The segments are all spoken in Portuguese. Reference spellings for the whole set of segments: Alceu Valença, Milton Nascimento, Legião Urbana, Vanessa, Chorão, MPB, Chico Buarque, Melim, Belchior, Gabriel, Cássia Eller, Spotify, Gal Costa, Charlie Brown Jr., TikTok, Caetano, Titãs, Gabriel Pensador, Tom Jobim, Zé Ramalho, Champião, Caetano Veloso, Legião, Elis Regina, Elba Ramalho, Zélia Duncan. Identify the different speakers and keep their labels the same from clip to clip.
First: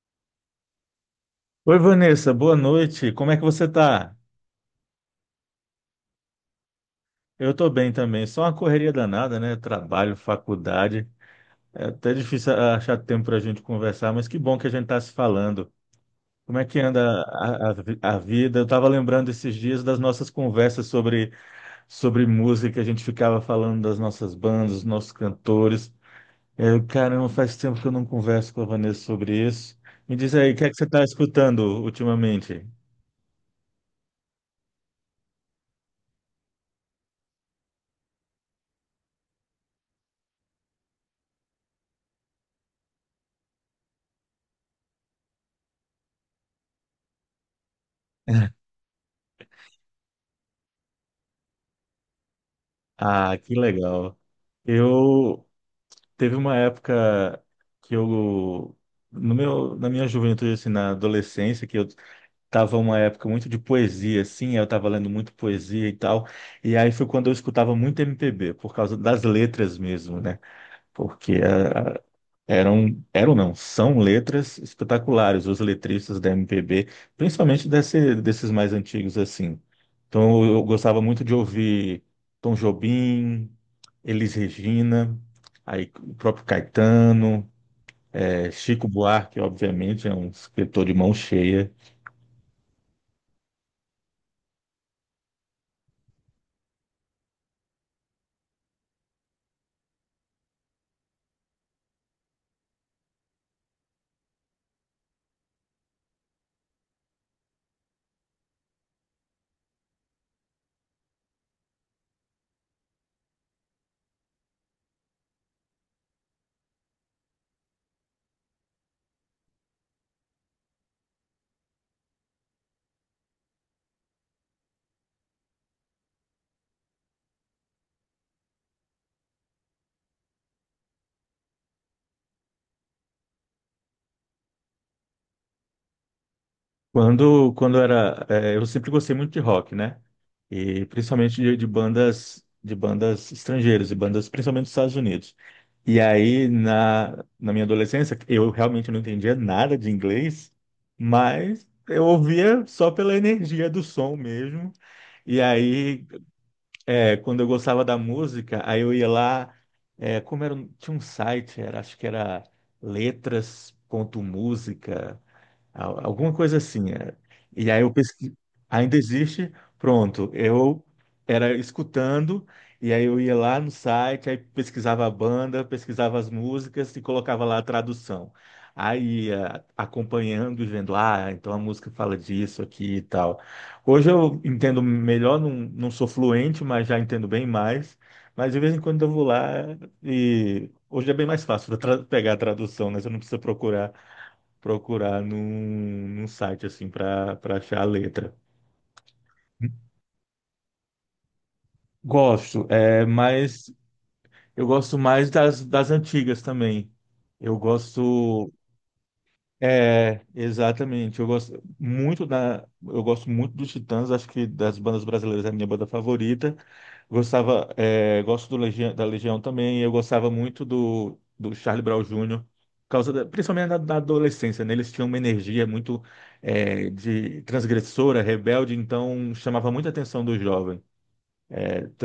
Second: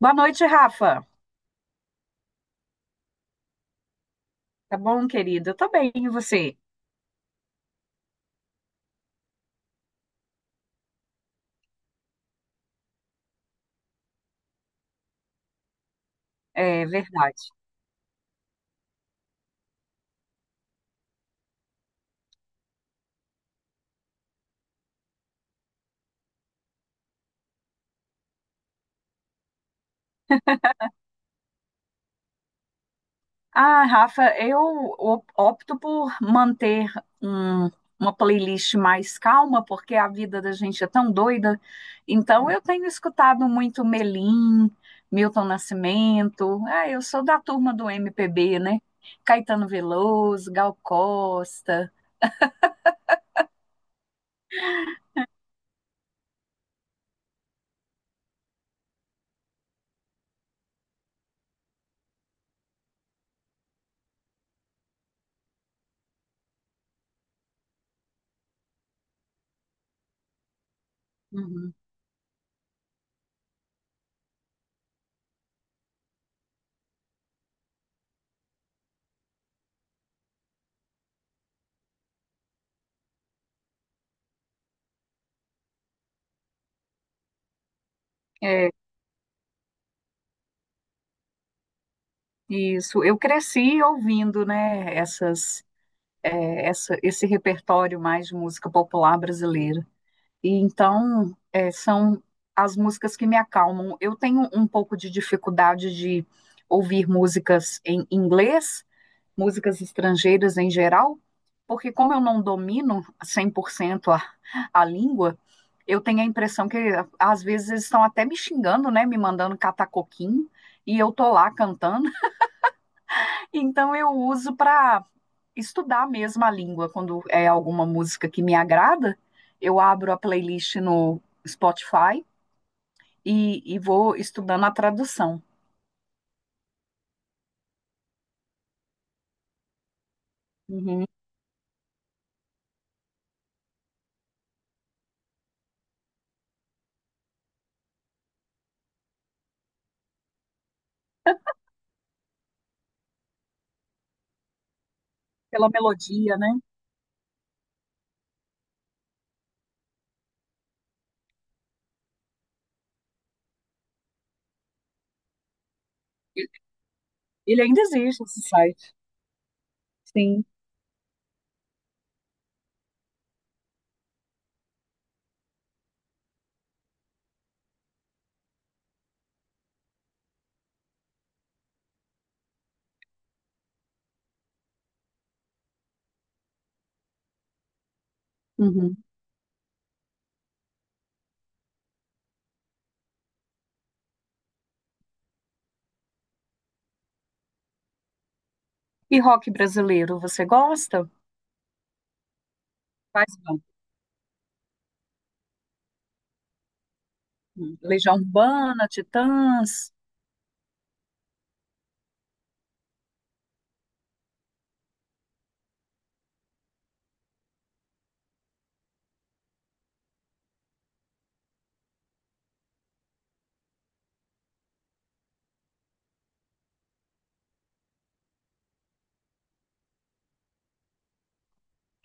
Speaker 1: Boa noite, Rafa.
Speaker 2: Oi, Vanessa, boa noite. Como é que você tá?
Speaker 1: Tá bom, querido? Eu tô bem, e você?
Speaker 2: Eu tô bem também. Só uma correria danada, né? Trabalho, faculdade. É até difícil achar tempo para a gente conversar, mas que bom que a gente tá se falando. Como é que
Speaker 1: É
Speaker 2: anda
Speaker 1: verdade.
Speaker 2: a vida? Eu tava lembrando esses dias das nossas conversas sobre música. A gente ficava falando das nossas bandas, dos nossos cantores. Eu, caramba, faz tempo que eu não converso com a Vanessa sobre isso. Me diz aí, o que é que você tá escutando ultimamente?
Speaker 1: Ah, Rafa, opto por manter um- uma playlist mais calma, porque a vida da gente é tão doida. Então, eu tenho escutado muito Melim, Milton Nascimento. Ah, eu sou da turma do MPB, né? Caetano Veloso, Gal Costa.
Speaker 2: Ah, que legal. Eu Teve uma época que eu, no meu, na minha juventude, assim, na adolescência, que eu tava uma época muito de poesia, assim, eu tava lendo muito poesia e tal, e aí foi quando eu escutava muito MPB, por causa das letras mesmo, né? Porque
Speaker 1: Uhum.
Speaker 2: eram, eram não, são letras espetaculares, os letristas da MPB, principalmente desses mais antigos assim. Então eu gostava muito de ouvir Tom Jobim, Elis Regina, aí o próprio Caetano,
Speaker 1: É,
Speaker 2: Chico Buarque, obviamente, é um escritor de mão cheia.
Speaker 1: isso. Eu cresci ouvindo, né, essas. Esse repertório mais de música popular brasileira. São as músicas que me acalmam. Eu tenho um pouco de dificuldade de ouvir músicas em inglês, músicas estrangeiras em geral, porque como eu não domino 100% a língua, eu tenho a impressão que às vezes eles estão até me xingando, né, me mandando catar coquinho, e eu tô lá cantando. Então eu uso para estudar mesmo a língua. Quando é alguma música que me agrada, eu abro a playlist no Spotify e vou estudando a tradução.
Speaker 2: Eu sempre gostei muito de rock, né? E
Speaker 1: Uhum.
Speaker 2: principalmente de bandas estrangeiras, e bandas principalmente dos Estados Unidos. E aí na minha adolescência, eu realmente não entendia nada de inglês, mas eu ouvia só pela energia do som mesmo. E
Speaker 1: Pela
Speaker 2: aí,
Speaker 1: melodia, né?
Speaker 2: quando eu gostava da música, aí eu ia lá, como era, tinha um site, era, acho que era letras ponto música. Alguma coisa assim. É.
Speaker 1: Ele
Speaker 2: E
Speaker 1: ainda
Speaker 2: aí eu
Speaker 1: existe,
Speaker 2: pesqui...
Speaker 1: esse site.
Speaker 2: ainda existe, pronto.
Speaker 1: Sim.
Speaker 2: Eu era escutando, e aí eu ia lá no site, aí pesquisava a banda, pesquisava as músicas e colocava lá a tradução. Aí ia acompanhando e vendo, ah, então a música fala disso aqui e tal. Hoje eu entendo melhor, não, não sou fluente, mas já entendo bem mais. Mas de vez em
Speaker 1: Uhum.
Speaker 2: quando eu vou lá e hoje é bem mais fácil pegar a tradução, né? Você não precisa procurar num site assim para achar a letra.
Speaker 1: E rock brasileiro, você gosta?
Speaker 2: Gosto, é,
Speaker 1: Faz bom.
Speaker 2: mas eu gosto mais das antigas também. Eu
Speaker 1: Legião
Speaker 2: gosto.
Speaker 1: Urbana, Titãs.
Speaker 2: É, exatamente. Eu gosto muito dos Titãs, acho que das bandas brasileiras é a minha banda favorita. Gostava, é, gosto do Legião, da Legião também. Eu gostava muito do Charlie Brown Jr. por principalmente na adolescência, né? Eles tinham uma energia muito de transgressora, rebelde, então chamava muita atenção dos jovens.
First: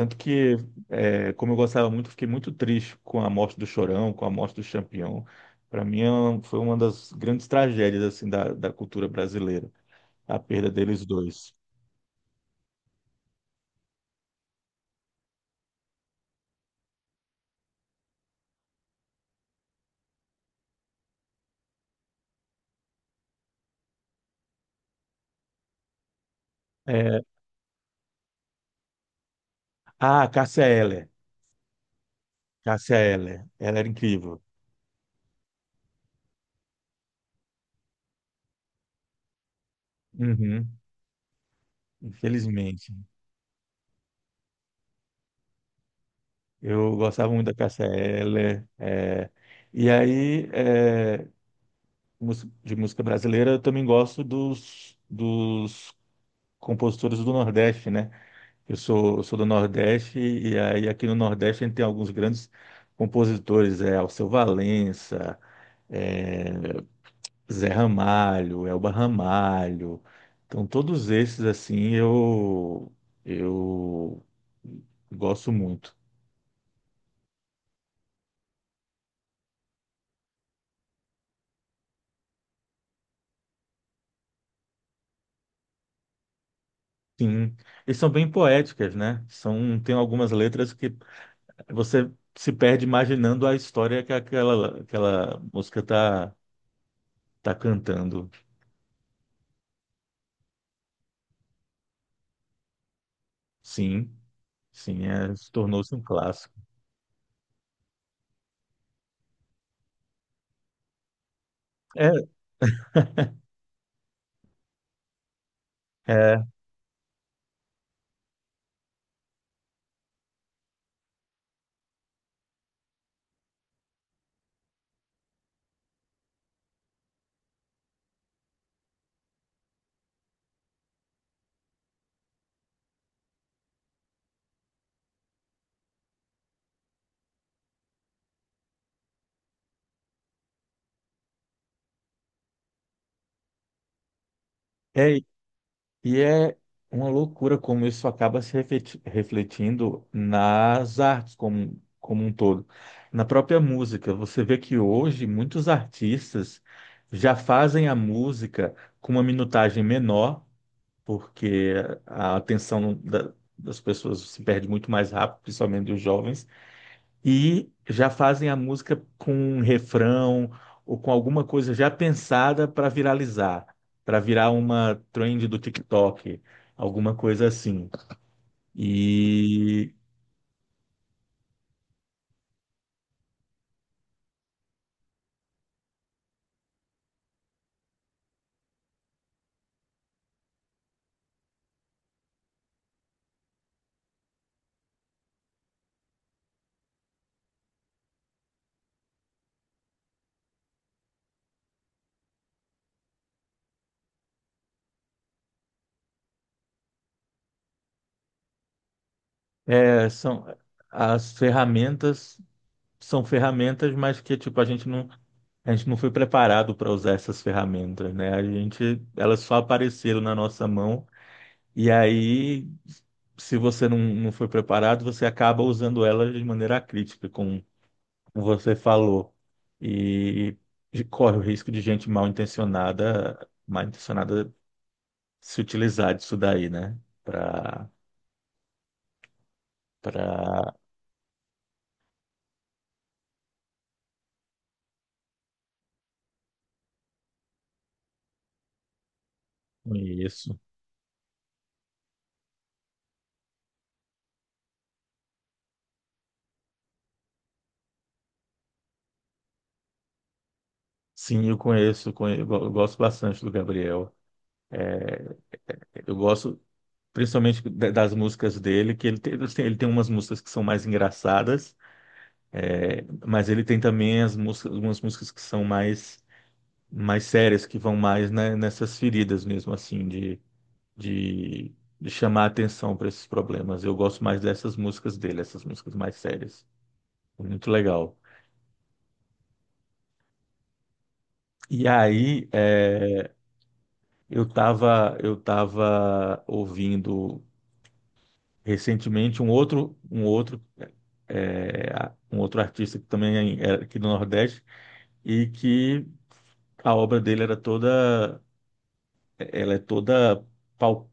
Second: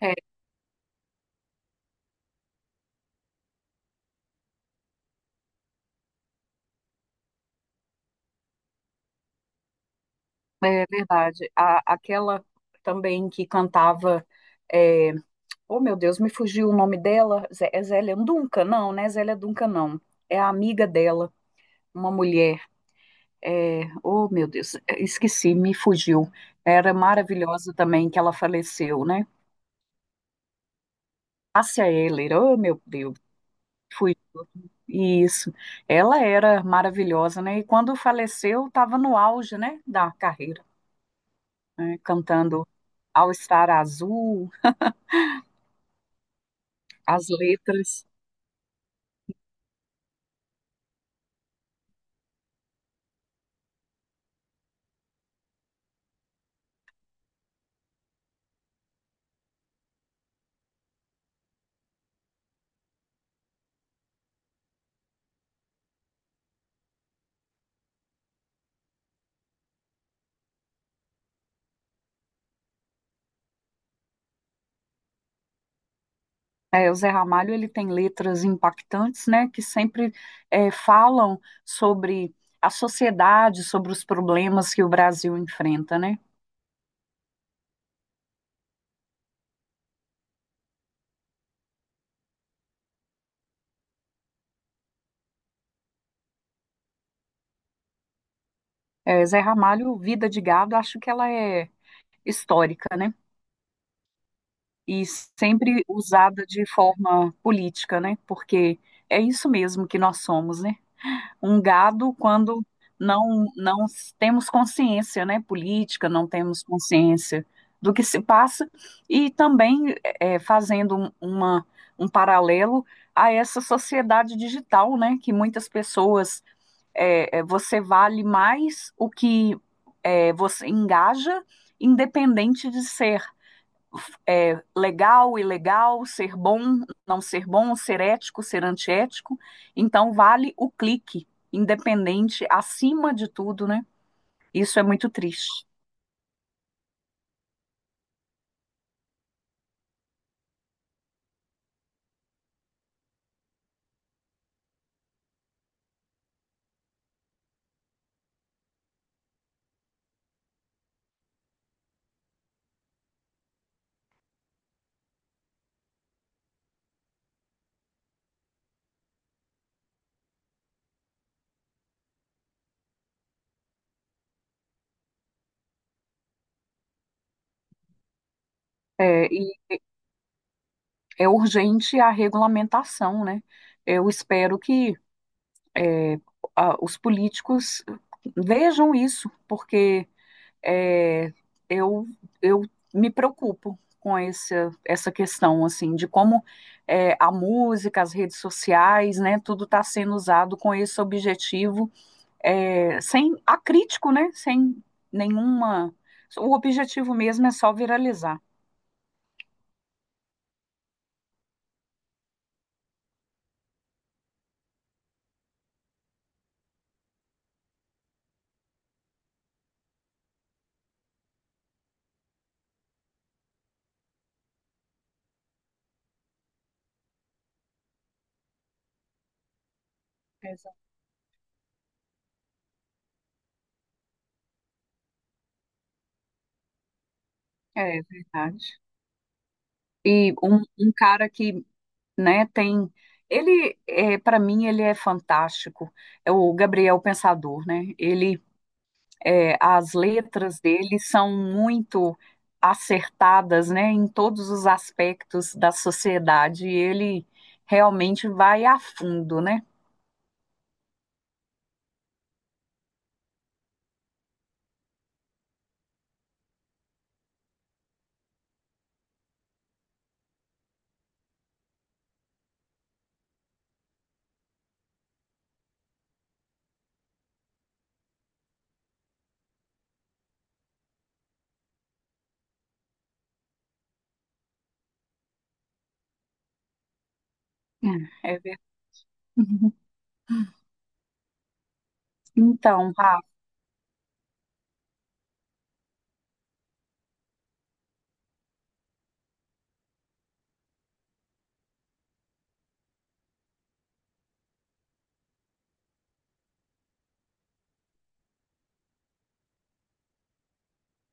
Speaker 1: É,
Speaker 2: que, como eu gostava muito, fiquei muito triste com a morte do Chorão, com a morte do Champião. Para mim, foi uma das grandes tragédias assim da cultura brasileira, a perda
Speaker 1: é
Speaker 2: deles
Speaker 1: verdade.
Speaker 2: dois.
Speaker 1: Aquela também que cantava é, oh, meu Deus, me fugiu o nome dela. É Zélia Duncan? Não, né? Zélia Duncan, não. É a amiga dela, uma mulher. É... Oh, meu Deus, esqueci, me fugiu. Era
Speaker 2: É,
Speaker 1: maravilhosa também que ela faleceu, né?
Speaker 2: ah, Cássia Eller.
Speaker 1: Cássia Eller, oh, meu
Speaker 2: Cássia
Speaker 1: Deus,
Speaker 2: Eller. Ela era
Speaker 1: fui.
Speaker 2: incrível.
Speaker 1: Isso. Ela era maravilhosa, né? E quando faleceu, estava no auge, né, da carreira,
Speaker 2: Uhum,
Speaker 1: né? Cantando
Speaker 2: infelizmente.
Speaker 1: All Star Azul,
Speaker 2: Eu
Speaker 1: as
Speaker 2: gostava muito da Cássia
Speaker 1: letras.
Speaker 2: Eller. E aí, é, de música brasileira, eu também gosto dos compositores do Nordeste, né? Eu sou do Nordeste e aí aqui no Nordeste a gente tem alguns grandes compositores, é Alceu Valença, é Zé Ramalho, Elba Ramalho. Então todos esses assim eu gosto muito.
Speaker 1: É, o Zé Ramalho ele tem letras impactantes, né, que sempre falam sobre a sociedade, sobre os problemas que o Brasil enfrenta, né?
Speaker 2: Sim, e são bem poéticas, né? São tem algumas letras que você se perde imaginando a história que aquela música tá cantando.
Speaker 1: É, Zé Ramalho, Vida de Gado, acho que ela é histórica, né?
Speaker 2: Sim, sim,
Speaker 1: E
Speaker 2: é, se
Speaker 1: sempre
Speaker 2: tornou-se um
Speaker 1: usada
Speaker 2: clássico.
Speaker 1: de forma política, né? Porque é isso mesmo que nós somos, né? Um gado
Speaker 2: É,
Speaker 1: quando não temos consciência, né, política, não
Speaker 2: é,
Speaker 1: temos consciência do que se passa, e também fazendo um paralelo a essa sociedade digital, né, que muitas pessoas você vale mais o que você engaja, independente de ser legal, ilegal, ser bom, não ser bom, ser ético, ser antiético. Então, vale o clique, independente, acima de tudo, né? Isso é muito
Speaker 2: é,
Speaker 1: triste.
Speaker 2: e é uma loucura como isso acaba se refleti- refletindo nas artes como um todo, na própria música. Você vê que hoje muitos artistas já fazem a música com uma minutagem menor, porque a atenção das pessoas se perde muito mais rápido, principalmente dos jovens e já fazem a música com um refrão ou com alguma coisa já pensada para viralizar, para virar uma trend do TikTok, alguma coisa assim.
Speaker 1: É, e
Speaker 2: E
Speaker 1: é urgente a regulamentação, né? Eu espero que é, os políticos vejam isso, porque é, eu, eu me preocupo com essa questão, assim, de como a música, as redes sociais, né, tudo está sendo usado com esse objetivo, é, sem acrítico, né, sem nenhuma... O objetivo mesmo é só viralizar.
Speaker 2: são as ferramentas são ferramentas, mas que tipo a gente não foi preparado para usar essas ferramentas, né? A gente elas só apareceram na nossa mão e aí se você não foi preparado, você acaba usando elas de maneira crítica, com como você falou, e,
Speaker 1: Exato.
Speaker 2: e corre o risco de gente mal intencionada se utilizar disso daí, né? Para
Speaker 1: É verdade. E
Speaker 2: para
Speaker 1: um cara que, né, tem... Ele, é, para mim, ele é fantástico. É o Gabriel Pensador, né? Ele é, as
Speaker 2: isso.
Speaker 1: letras dele são muito acertadas, né, em todos os aspectos da sociedade, e ele realmente vai a fundo, né?
Speaker 2: Sim, eu conheço, eu gosto bastante do Gabriel. Eu gosto principalmente das músicas dele, que ele tem umas músicas que são mais engraçadas, mas ele tem também algumas músicas que são mais sérias, que vão mais, né, nessas feridas mesmo, assim, de, de chamar a atenção para esses problemas. Eu gosto mais dessas músicas dele, essas músicas mais sérias. É muito legal.
Speaker 1: É verdade.
Speaker 2: E aí,
Speaker 1: Então, Rafa,
Speaker 2: é, eu tava ouvindo recentemente um outro artista que também é aqui do Nordeste e que a obra dele ela é toda pau-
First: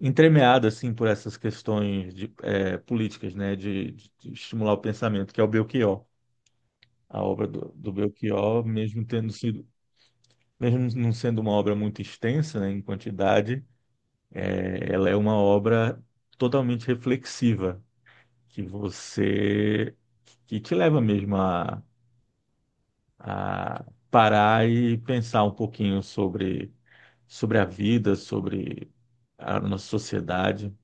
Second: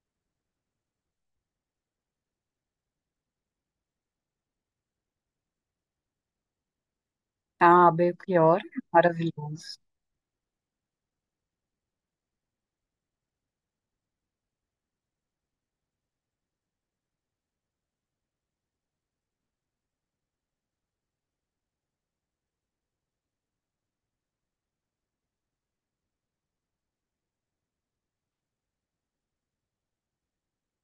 Speaker 2: entremeada assim por essas questões de políticas, né, de estimular o pensamento, que é o Belchior. A obra
Speaker 1: ah,
Speaker 2: do
Speaker 1: Belchior,
Speaker 2: Belchior,
Speaker 1: maravilhoso.
Speaker 2: mesmo não sendo uma obra muito extensa, né, em quantidade, ela é uma obra totalmente reflexiva, que você, que te leva mesmo a parar e pensar um pouquinho sobre a vida, sobre a nossa sociedade.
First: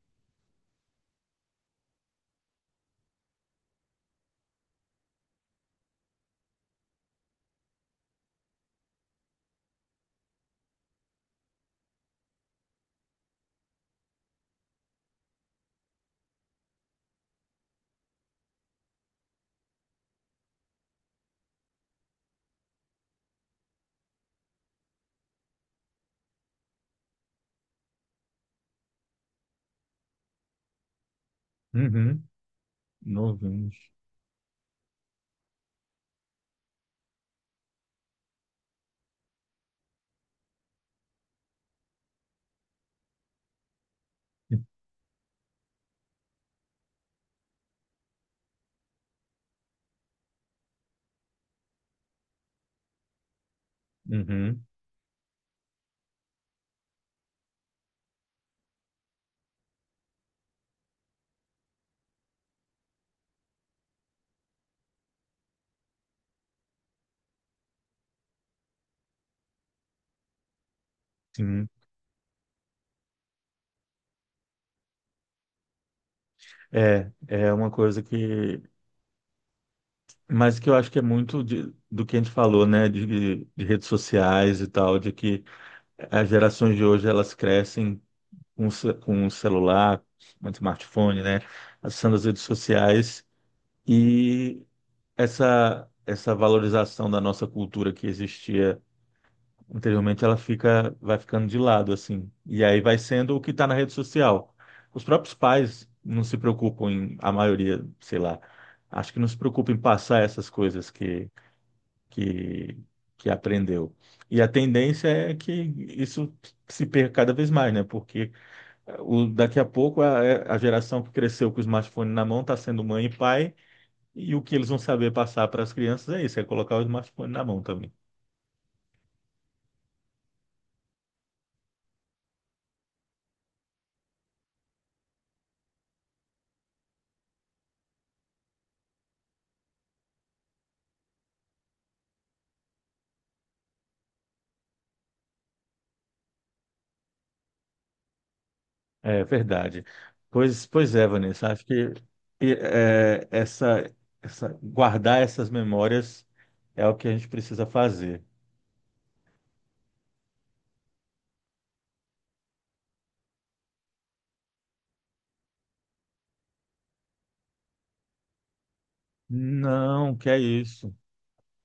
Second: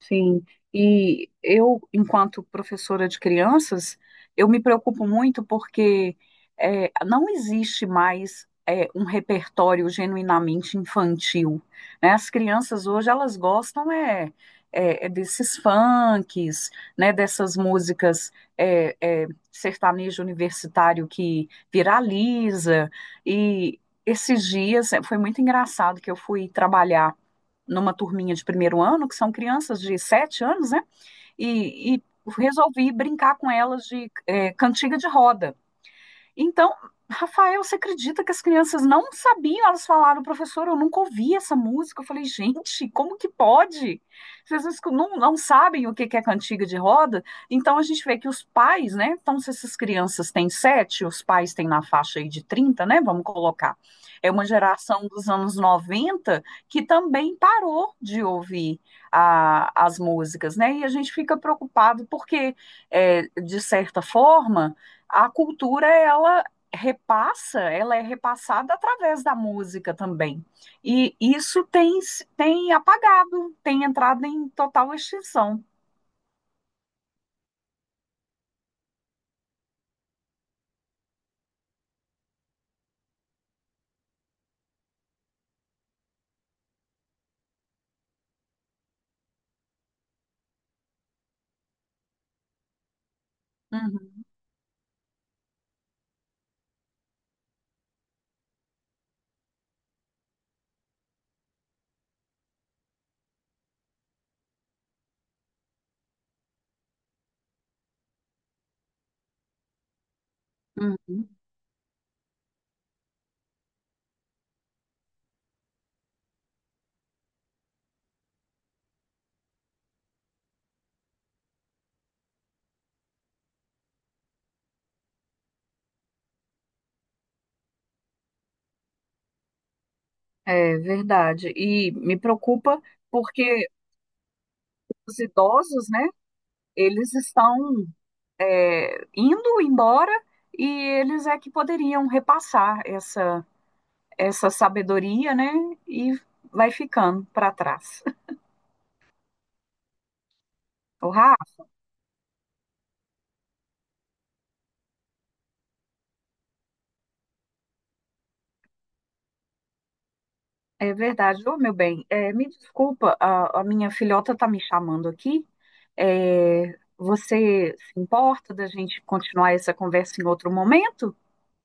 Speaker 1: Sim, e eu, enquanto professora de crianças, eu me preocupo muito porque é não existe mais é um repertório genuinamente infantil, né? As crianças hoje, elas gostam é desses funks, né? Dessas músicas é é sertanejo universitário que viraliza, e esses dias foi muito engraçado que eu fui trabalhar numa turminha de primeiro ano, que são crianças de 7 anos, né? E
Speaker 2: Uhum,
Speaker 1: resolvi brincar com
Speaker 2: novinhos.
Speaker 1: elas de é, cantiga de roda. Então, Rafael, você acredita que as crianças não sabiam? Elas falaram, professor, eu nunca ouvi essa música. Eu falei, gente, como que pode? Vocês não sabem o que que é cantiga de roda? Então a gente vê que os pais, né? Então, se essas crianças têm sete, os pais têm na faixa aí de 30, né? Vamos colocar. É uma
Speaker 2: Uhum,
Speaker 1: geração dos anos 90 que também parou de ouvir as músicas, né? E a gente fica preocupado porque, é, de certa forma a cultura ela repassa, ela é repassada através da música também. E isso
Speaker 2: sim.
Speaker 1: tem, tem apagado, tem entrado em total extinção.
Speaker 2: É, é uma coisa que mas que eu acho que é muito do que a gente falou, né, de redes sociais e tal, de que as gerações de hoje elas crescem com, com um celular, um smartphone, né, acessando as redes sociais
Speaker 1: Uhum,
Speaker 2: e essa essa valorização da nossa cultura que existia anteriormente, ela fica vai ficando de lado assim. E aí vai sendo o que está na rede social. Os próprios pais não se preocupam em, a maioria, sei lá, acho que não se preocupa em passar essas coisas
Speaker 1: uhum.
Speaker 2: que, que aprendeu. E a tendência é que isso se perca cada vez mais, né? Porque daqui a pouco a geração que cresceu com o smartphone na mão está sendo mãe e pai, e o que eles vão saber passar para as crianças é isso, é colocar o smartphone na mão também.
Speaker 1: É verdade. E me preocupa porque os idosos, né, eles estão é, indo embora e eles é que poderiam repassar essa sabedoria, né, e vai ficando para trás.
Speaker 2: É verdade. Pois é,
Speaker 1: O
Speaker 2: Vanessa, acho que e, é, essa, guardar essas memórias é o que a gente precisa fazer.
Speaker 1: é verdade. Ô, meu bem, é, me desculpa, a minha filhota está me chamando aqui. É, você se importa da gente continuar essa
Speaker 2: Não,
Speaker 1: conversa em
Speaker 2: que é
Speaker 1: outro
Speaker 2: isso.
Speaker 1: momento?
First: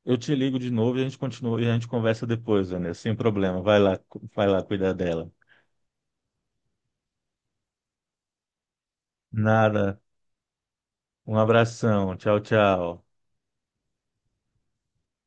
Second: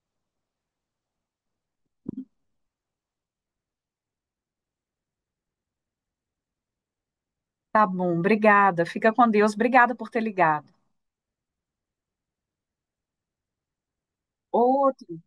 Speaker 2: Eu te ligo de novo e a gente continua e a gente conversa depois, Vanessa, sem problema. Vai lá, vai lá cuidar dela.
Speaker 1: Tá bom, obrigada. Fica com Deus. Obrigada
Speaker 2: Nada.
Speaker 1: por ter ligado.
Speaker 2: Um abração. Tchau, tchau.
Speaker 1: Outro.